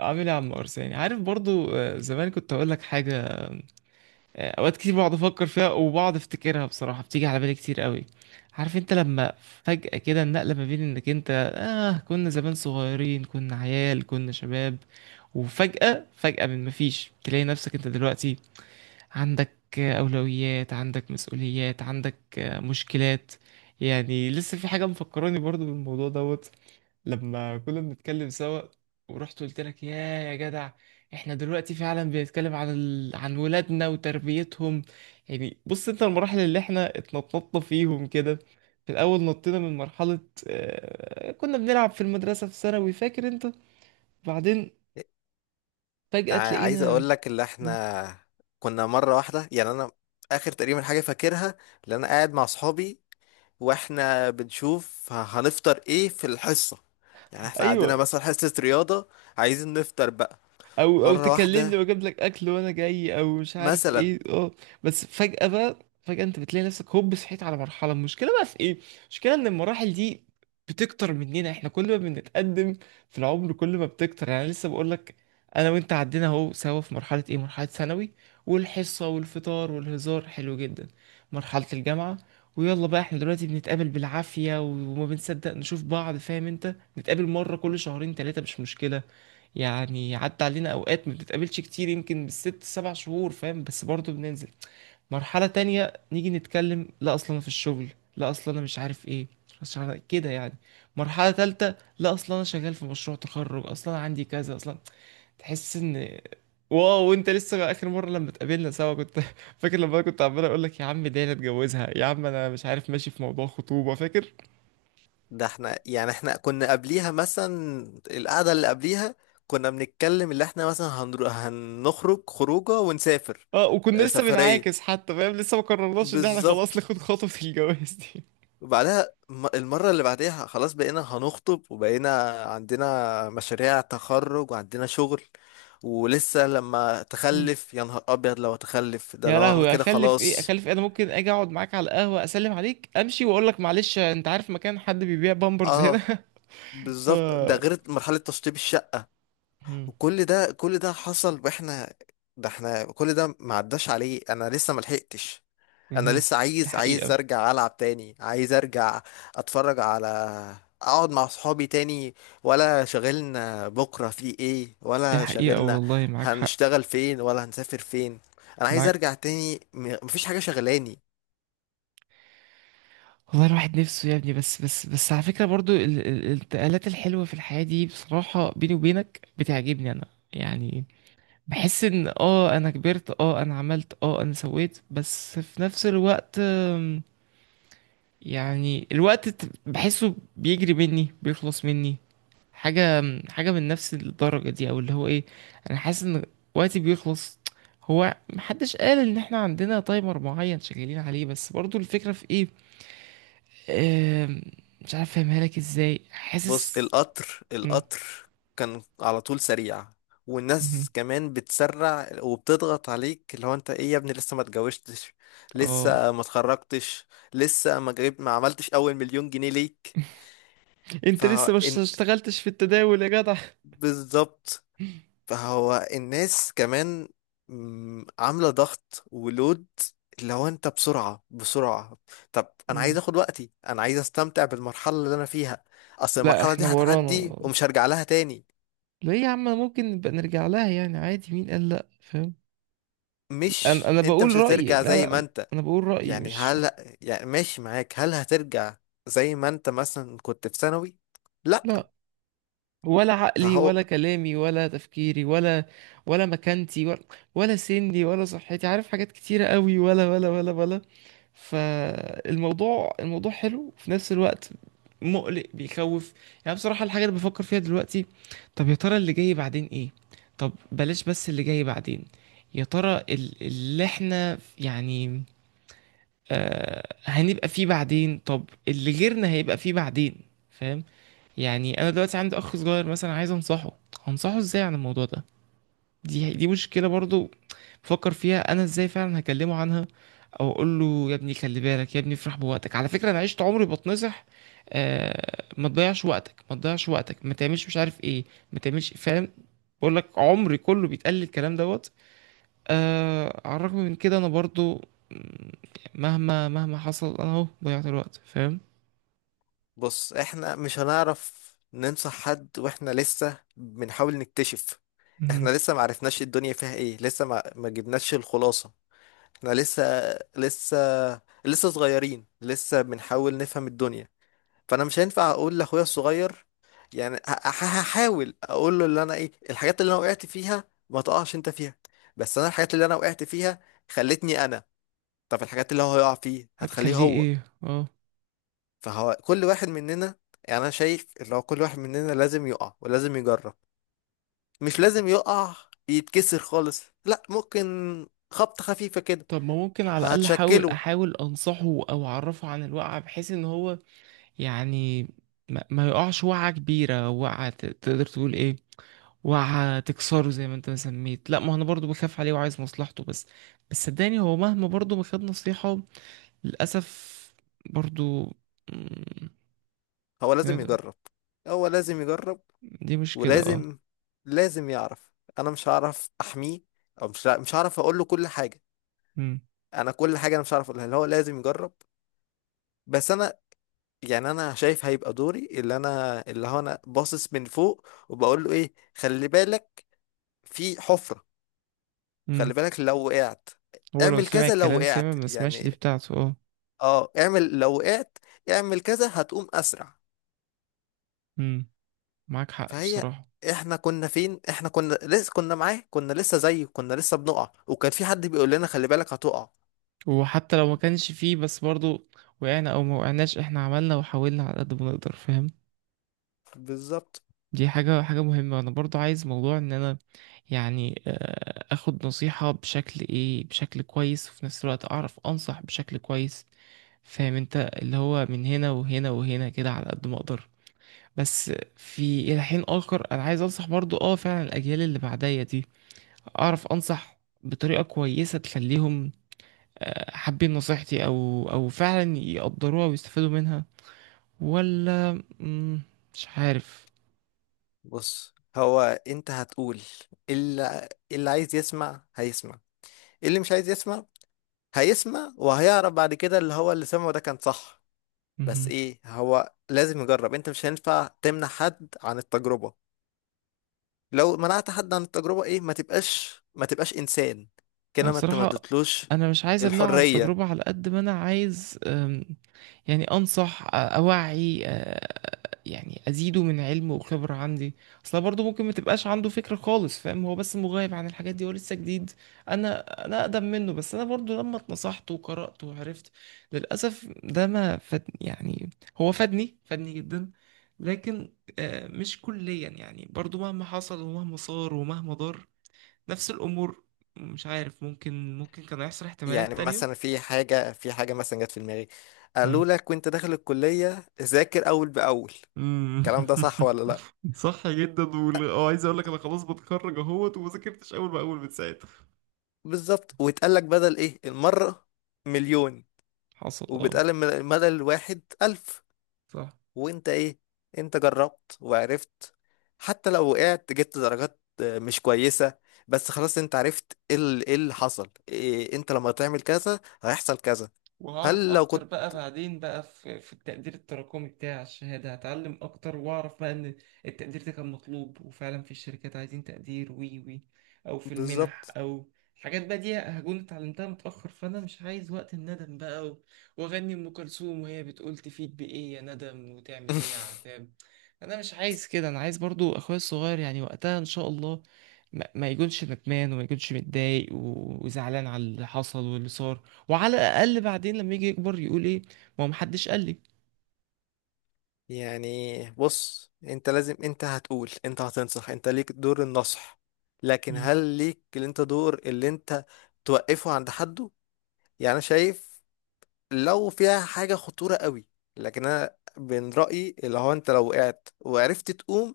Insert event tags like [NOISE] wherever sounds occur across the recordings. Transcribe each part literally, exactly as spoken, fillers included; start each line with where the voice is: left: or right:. right: عامل ايه يا عم ارساني؟ عارف برضو. آه، زمان كنت اقول لك حاجه. آه، اوقات كتير بقعد افكر فيها، وبقعد افتكرها بصراحه، بتيجي على بالي كتير قوي. عارف انت، لما فجاه كده النقله ما بين انك انت، اه كنا زمان صغيرين، كنا عيال، كنا شباب. وفجاه فجاه من مفيش، تلاقي نفسك انت دلوقتي عندك آه، اولويات، عندك مسؤوليات، عندك آه، مشكلات. يعني لسه في حاجه مفكراني برضو بالموضوع دوت. لما كنا بنتكلم سوا، ورحت قلت لك: يا يا جدع، احنا دلوقتي فعلا بنتكلم عن ال... عن ولادنا وتربيتهم. يعني بص انت، المراحل اللي احنا اتنططنا فيهم كده، في الاول نطينا من مرحلة آه... كنا بنلعب في المدرسة في ثانوي، فاكر انت؟ بعدين
left: ع-
right: فجأة
left: عايز
right: تلاقينا.
left: اقول لك اللي احنا كنا مره واحده. يعني انا اخر تقريبا حاجه فاكرها، اللي انا قاعد مع اصحابي واحنا بنشوف ه- هنفطر ايه في الحصه. يعني احنا
right: ايوه،
left: عندنا مثلا حصه رياضه، عايزين نفطر بقى
right: او او
left: مره واحده
right: تكلمني واجيب لك اكل وانا جاي، او مش عارف
left: مثلا.
right: ايه اه بس فجأة بقى، فجأة انت بتلاقي نفسك، هوب، صحيت على مرحلة. المشكلة بقى في ايه؟ المشكلة ان المراحل دي بتكتر مننا احنا، كل ما بنتقدم في العمر كل ما بتكتر. يعني أنا لسه بقول لك، انا وانت عدينا اهو سوا في مرحلة ايه؟ مرحلة ثانوي والحصة والفطار والهزار حلو جدا. مرحلة الجامعة، ويلا بقى احنا دلوقتي بنتقابل بالعافية وما بنصدق نشوف بعض، فاهم انت؟ نتقابل مرة كل شهرين تلاتة، مش مشكلة. يعني عدى علينا اوقات ما بنتقابلش كتير، يمكن بالست سبع شهور، فاهم؟ بس برضه بننزل مرحلة تانية. نيجي نتكلم: لا، اصلا انا في الشغل. لا، اصلا انا مش عارف ايه، مش عارف كده يعني. مرحلة تالتة: لا، اصلا انا شغال في مشروع تخرج، اصلا أنا عندي كذا اصلا. تحس ان... واو، وانت لسه اخر مرة لما اتقابلنا سوا كنت [LAUGHS] فاكر، لما انا كنت عمال اقول لك: يا عم دي انا اتجوزها، يا عم انا مش عارف، ماشي في موضوع خطوبة، فاكر؟
left: ده احنا يعني احنا كنا قبليها مثلا القعده اللي قبليها كنا بنتكلم اللي احنا مثلا هنرو... هنخرج خروجه ونسافر.
right: اه وكنا
left: آه،
right: لسه بنعاكس
left: سفريه،
right: حتى، فاهم؟ لسه ما قررناش ان احنا خلاص
left: بالظبط.
right: ناخد خطوة الجواز دي.
left: وبعدها الم- المرة اللي بعديها خلاص بقينا هنخطب وبقينا عندنا مشاريع تخرج وعندنا شغل. ولسه لما
right: [LAUGHS]
left: تخلف يا نهار أبيض، لو هتخلف ده
right: يا
left: لو أنا
right: لهوي،
left: كده
right: اخلف ايه؟
left: خلاص.
right: اخلف ايه؟ انا ممكن اجي اقعد معاك على القهوه، اسلم عليك، امشي واقول لك: معلش انت عارف مكان حد بيبيع بامبرز هنا؟
left: اه،
right: [LAUGHS] ف
left: بالظبط. ده غير مرحلة تشطيب الشقة.
right: مم.
left: وكل ده كل ده حصل واحنا، ده احنا كل ده ما عداش عليه، انا لسه ما لحقتش. انا
right: مهم.
left: لسه
right: دي
left: عايز عايز
right: حقيقه.
left: ارجع العب تاني، عايز ارجع اتفرج على، اقعد مع صحابي تاني، ولا شغلنا بكرة في ايه،
right: دي
left: ولا
right: حقيقه
left: شغلنا
right: والله، معاك حق.
left: هنشتغل فين، ولا هنسافر فين. انا عايز
right: معاك
left: ارجع تاني، م- مفيش حاجة شغلاني.
right: والله الواحد نفسه يا ابني، بس بس بس على فكره، برضو ال- ال- الانتقالات الحلوه في الحياه دي بصراحه، بيني وبينك، بتعجبني انا. يعني بحس ان اه انا كبرت، اه انا عملت، اه انا سويت، بس في نفس الوقت أم، يعني الوقت ت- بحسه بيجري مني، بيخلص مني حاجة حاجة من نفس الدرجة دي، او اللي هو ايه. انا حاسس ان وقتي بيخلص. هو محدش قال ان احنا عندنا تايمر معين شغالين عليه، بس برضو الفكرة في ايه؟ آم، مش عارف افهمها لك ازاي،
left: بص،
right: حاسس
left: القطر،
right: مم،
left: القطر كان على طول سريع،
right: مهم.
left: والناس كمان بتسرع وبتضغط عليك، اللي هو انت ايه يا ابني، لسه ما اتجوزتش،
right: اه
left: لسه ما اتخرجتش، لسه ما جربت ما عملتش اول مليون جنيه ليك. ف
right: انت لسه مش اشتغلتش في التداول يا جدع؟
left: بالظبط. فهو الناس كمان، مم، عاملة ضغط ولود، اللي هو انت بسرعة بسرعة. طب انا عايز
right: مم.
left: اخد وقتي، انا عايز استمتع بالمرحلة اللي انا فيها، اصل
right: لا،
left: المرحلة دي
right: احنا ورانا.
left: هتعدي ومش هرجع لها تاني.
right: ليه يا عم ممكن نبقى نرجع لها يعني عادي، مين قال لا، فاهم؟ انا
left: مش
right: انا
left: انت
right: بقول
left: مش
right: رأيي،
left: هترجع
right: لا.
left: زي ما
right: لا،
left: انت.
right: انا بقول رأيي
left: يعني
right: مش
left: هل يعني ماشي معاك، هل هترجع زي ما انت مثلا كنت في ثانوي؟ لا.
right: لا. ولا عقلي
left: فهو
right: ولا كلامي ولا تفكيري ولا ولا مكانتي ولا ولا سني ولا صحتي، عارف حاجات كتيرة قوي، ولا ولا ولا ولا. فالموضوع الموضوع حلو وفي نفس الوقت مقلق، بيخوف. يعني بصراحة الحاجة اللي بفكر فيها دلوقتي، طب يا ترى اللي جاي بعدين ايه؟ طب بلاش. بس اللي جاي بعدين يا ترى، ال- اللي احنا يعني... آه هنبقى فيه بعدين، طب اللي غيرنا هيبقى فيه بعدين. فاهم؟ يعني انا دلوقتي عندي اخ صغير مثلا، عايز انصحه. هنصحه ازاي عن الموضوع ده؟ دي دي مشكلة برضو، بفكر فيها انا ازاي فعلا هكلمه عنها. او اقول له: يا ابني خلي بالك، يا ابني افرح بوقتك. على فكرة انا عشت عمري بتنصح. آه ما تضيعش وقتك، ما تضيعش وقتك، ما تعملش مش عارف ايه، ما تعملش، فاهم؟ بقول لك عمري كله بيتقال لي الكلام دوت. آه على الرغم من كده انا برضو مم، مهما مهما حصل، انا اهو ضيعت الوقت، فاهم؟
left: بص، احنا مش هنعرف ننصح حد واحنا لسه بنحاول نكتشف. احنا
right: مهم.
left: لسه ما عرفناش الدنيا فيها ايه، لسه ما ما جبناش الخلاصة. احنا لسه لسه لسه صغيرين، لسه بنحاول نفهم الدنيا. فانا مش هينفع اقول لاخويا الصغير، يعني ه- ه- هحاول اقول له اللي انا ايه الحاجات اللي انا وقعت فيها، ما تقعش انت فيها. بس انا الحاجات اللي انا وقعت فيها خلتني انا، طب الحاجات اللي هو هيقع فيه هتخليه
right: هتخليه
left: هو.
right: ايه؟ اه
left: فهو كل واحد مننا، يعني انا شايف اللي هو كل واحد مننا لازم يقع ولازم يجرب. مش لازم يقع يتكسر خالص، لا، ممكن خبطة خفيفة كده
right: طب ما ممكن على الأقل أحاول
left: هتشكله.
right: أحاول أنصحه، أو أعرفه عن الوقعة، بحيث إن هو يعني ما, ما يقعش وقعة كبيرة، وقعة ت- تقدر تقول إيه، وقعة تكسره زي ما أنت ما سميت. لا، ما أنا برضو بخاف عليه وعايز مصلحته، بس. بس صدقني هو مهما برضو ما خد نصيحة، للأسف برضو مم،
left: هو
right: إيه
left: لازم
right: ده؟
left: يجرب هو لازم يجرب
right: دي مشكلة اه
left: ولازم لازم يعرف. انا مش هعرف احميه، او مش مش هعرف اقول له كل حاجة.
right: مم.
left: انا كل حاجة انا مش هعرف اقولها، اللي هو لازم يجرب. بس انا، يعني انا شايف هيبقى دوري اللي انا، اللي هو انا باصص من فوق وبقول له ايه، خلي بالك في حفرة،
right: مم.
left: خلي بالك لو وقعت
right: هو لو
left: اعمل
right: سمع
left: كذا، لو
right: الكلام سامع،
left: وقعت
right: ما سمعش دي
left: يعني،
right: بتاعته اه
left: اه اعمل لو وقعت اعمل كذا هتقوم اسرع.
right: مم. معاك حق
left: فهي
right: بصراحة.
left: احنا كنا فين، احنا كنا لسه كنا معاه، كنا لسه زيه، كنا لسه بنقع وكان في حد بيقول لنا خلي بالك هتقع.
right: وحتى لو ما كانش فيه، بس برضو، وقعنا او ما وقعناش، احنا عملنا وحاولنا على قد ما نقدر، فاهم؟
left: بالظبط.
right: دي حاجة حاجة مهمة، انا برضو عايز موضوع ان انا يعني آه، اخد نصيحة بشكل ايه، بشكل كويس، وفي نفس الوقت اعرف انصح بشكل كويس. فاهم انت؟ اللي هو من هنا وهنا وهنا، كده على قد ما اقدر، بس. في الى حين اخر، انا عايز انصح برضو، اه فعلا الاجيال اللي بعدية دي اعرف انصح بطريقة كويسة تخليهم آه، حابين نصيحتي، او او فعلا يقدروها ويستفادوا منها. ولا مم، مش عارف.
left: بص هو، انت هتقول اللي اللي عايز يسمع هيسمع، اللي مش عايز يسمع هيسمع وهيعرف بعد كده اللي هو اللي سمعه ده كان صح. بس
right: مهم.
left: ايه، هو لازم يجرب، انت مش هينفع تمنع حد عن التجربة. لو منعت حد عن التجربة ايه، ما تبقاش ما تبقاش انسان
right: أنا
left: كده، ما انت ما
right: بصراحة،
left: اديتلوش
right: انا مش عايز امنعه عن
left: الحرية.
right: التجربة، على قد ما انا عايز. يعني انصح، آه، اوعي، آه، يعني ازيده من علم وخبرة عندي، اصلا برضو ممكن ما تبقاش عنده فكرة خالص، فاهم؟ هو بس مغيب عن الحاجات دي، هو لسه جديد. انا انا اقدم منه. بس انا برضو لما اتنصحت وقرأت وعرفت، للاسف ده ما فاد يعني. هو فادني فادني جدا، لكن آه، مش كليا يعني، برضو مهما حصل ومهما صار ومهما ضر، نفس الامور. مش عارف، ممكن ممكن كان هيحصل
left: يعني
right: احتمالات تانية.
left: مثلا، في حاجة في حاجة مثلا جت في دماغي، قالوا لك وانت داخل الكلية ذاكر اول باول،
right: مم.
left: الكلام ده صح ولا لا؟
right: [LAUGHS] صح جدا، وال... اه عايز اقول لك انا خلاص بتخرج اهوت، وما ذاكرتش اول باول من ساعتها.
left: بالظبط. واتقال لك بدل ايه المرة، مليون.
right: حصل، اه
left: وبتقال الم- بدل الواحد ألف.
right: صح.
left: وانت ايه، انت جربت وعرفت، حتى لو وقعت جبت درجات مش كويسة، بس خلاص انت عرفت ايه ال- ايه اللي حصل، إيه انت لما تعمل كذا هيحصل كذا.
right: وهعرف
left: هل لو
right: اكتر
left: كنت
right: بقى بعدين بقى، في في التقدير التراكمي بتاع الشهادة، هتعلم اكتر واعرف بقى ان التقدير ده كان مطلوب، وفعلا في الشركات عايزين تقدير وي وي او في المنح،
left: بالظبط
right: او الحاجات بقى دي هكون اتعلمتها متأخر، فانا مش عايز وقت الندم بقى و- واغني ام كلثوم وهي بتقول: تفيد بايه يا ندم، وتعمل ايه يا
left: [LAUGHS]
right: عذاب. انا مش عايز كده. انا عايز برضو اخويا الصغير يعني وقتها ان شاء الله ما ما يكونش ندمان، وما يكونش متضايق و- وزعلان على اللي حصل واللي صار. وعلى الاقل بعدين لما يجي يكبر يقول ايه؟ ما هو محدش قال لي.
left: يعني بص انت لازم، انت هتقول، انت هتنصح، انت ليك دور النصح، لكن
right: مم.
left: هل ليك اللي انت دور اللي انت توقفه عند حده؟ يعني انا شايف لو فيها حاجة خطورة قوي، لكن أنا من رأيي اللي هو أنت لو وقعت وعرفت تقوم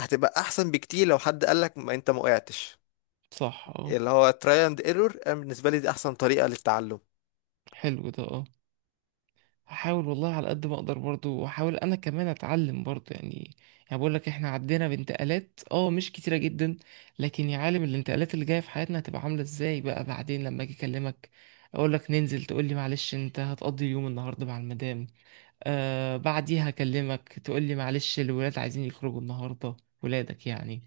left: هتبقى أحسن بكتير لو حد قالك ما أنت ما وقعتش.
right: صح، اه
left: اللي هو تراي اند ايرور، أنا بالنسبة لي دي أحسن طريقة للتعلم.
right: حلو ده اه هحاول والله على قد ما اقدر، برضو واحاول انا كمان اتعلم برضو يعني. يعني بقول لك، احنا عدينا بانتقالات اه مش كتيرة جدا. لكن يا عالم الانتقالات اللي جاية في حياتنا هتبقى عاملة ازاي بقى بعدين؟ لما اجي اكلمك اقول لك ننزل، تقول لي: معلش، انت هتقضي اليوم النهارده مع المدام. آه بعديها اكلمك، تقول لي: معلش، الولاد عايزين يخرجوا النهارده. ولادك يعني.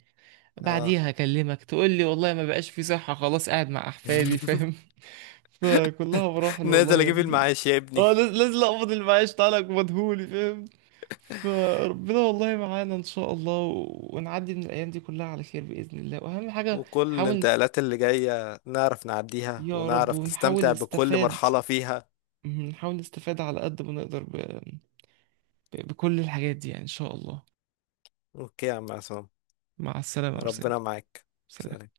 left: آه
right: بعديها اكلمك، تقول لي: والله ما بقاش في صحة، خلاص قاعد مع احفادي،
left: [LAUGHS]
right: فاهم؟ [LAUGHS] فكلها مراحل والله
left: نازل
right: يا
left: أجيب
right: ابني.
left: المعاش يا ابني.
right: اه لاز- لازم اقبض المعاش، تعالك مدهولي فاهم؟ فربنا والله معانا ان شاء الله، و- ونعدي من الايام دي كلها على خير باذن الله، واهم حاجه
left: وكل
right: نحاول نس-
left: الانتقالات اللي جاية نعرف نعديها
right: يا رب.
left: ونعرف
right: ونحاول
left: نستمتع بكل
right: نستفاد
left: مرحلة فيها.
right: مم، نحاول نستفاد على قد ما نقدر ب... ب... بكل الحاجات دي يعني ان شاء الله.
left: أوكي يا عم عصام.
right: مع السلامه يا ارسلان،
left: ربنا معاك. سلام.
right: سلام.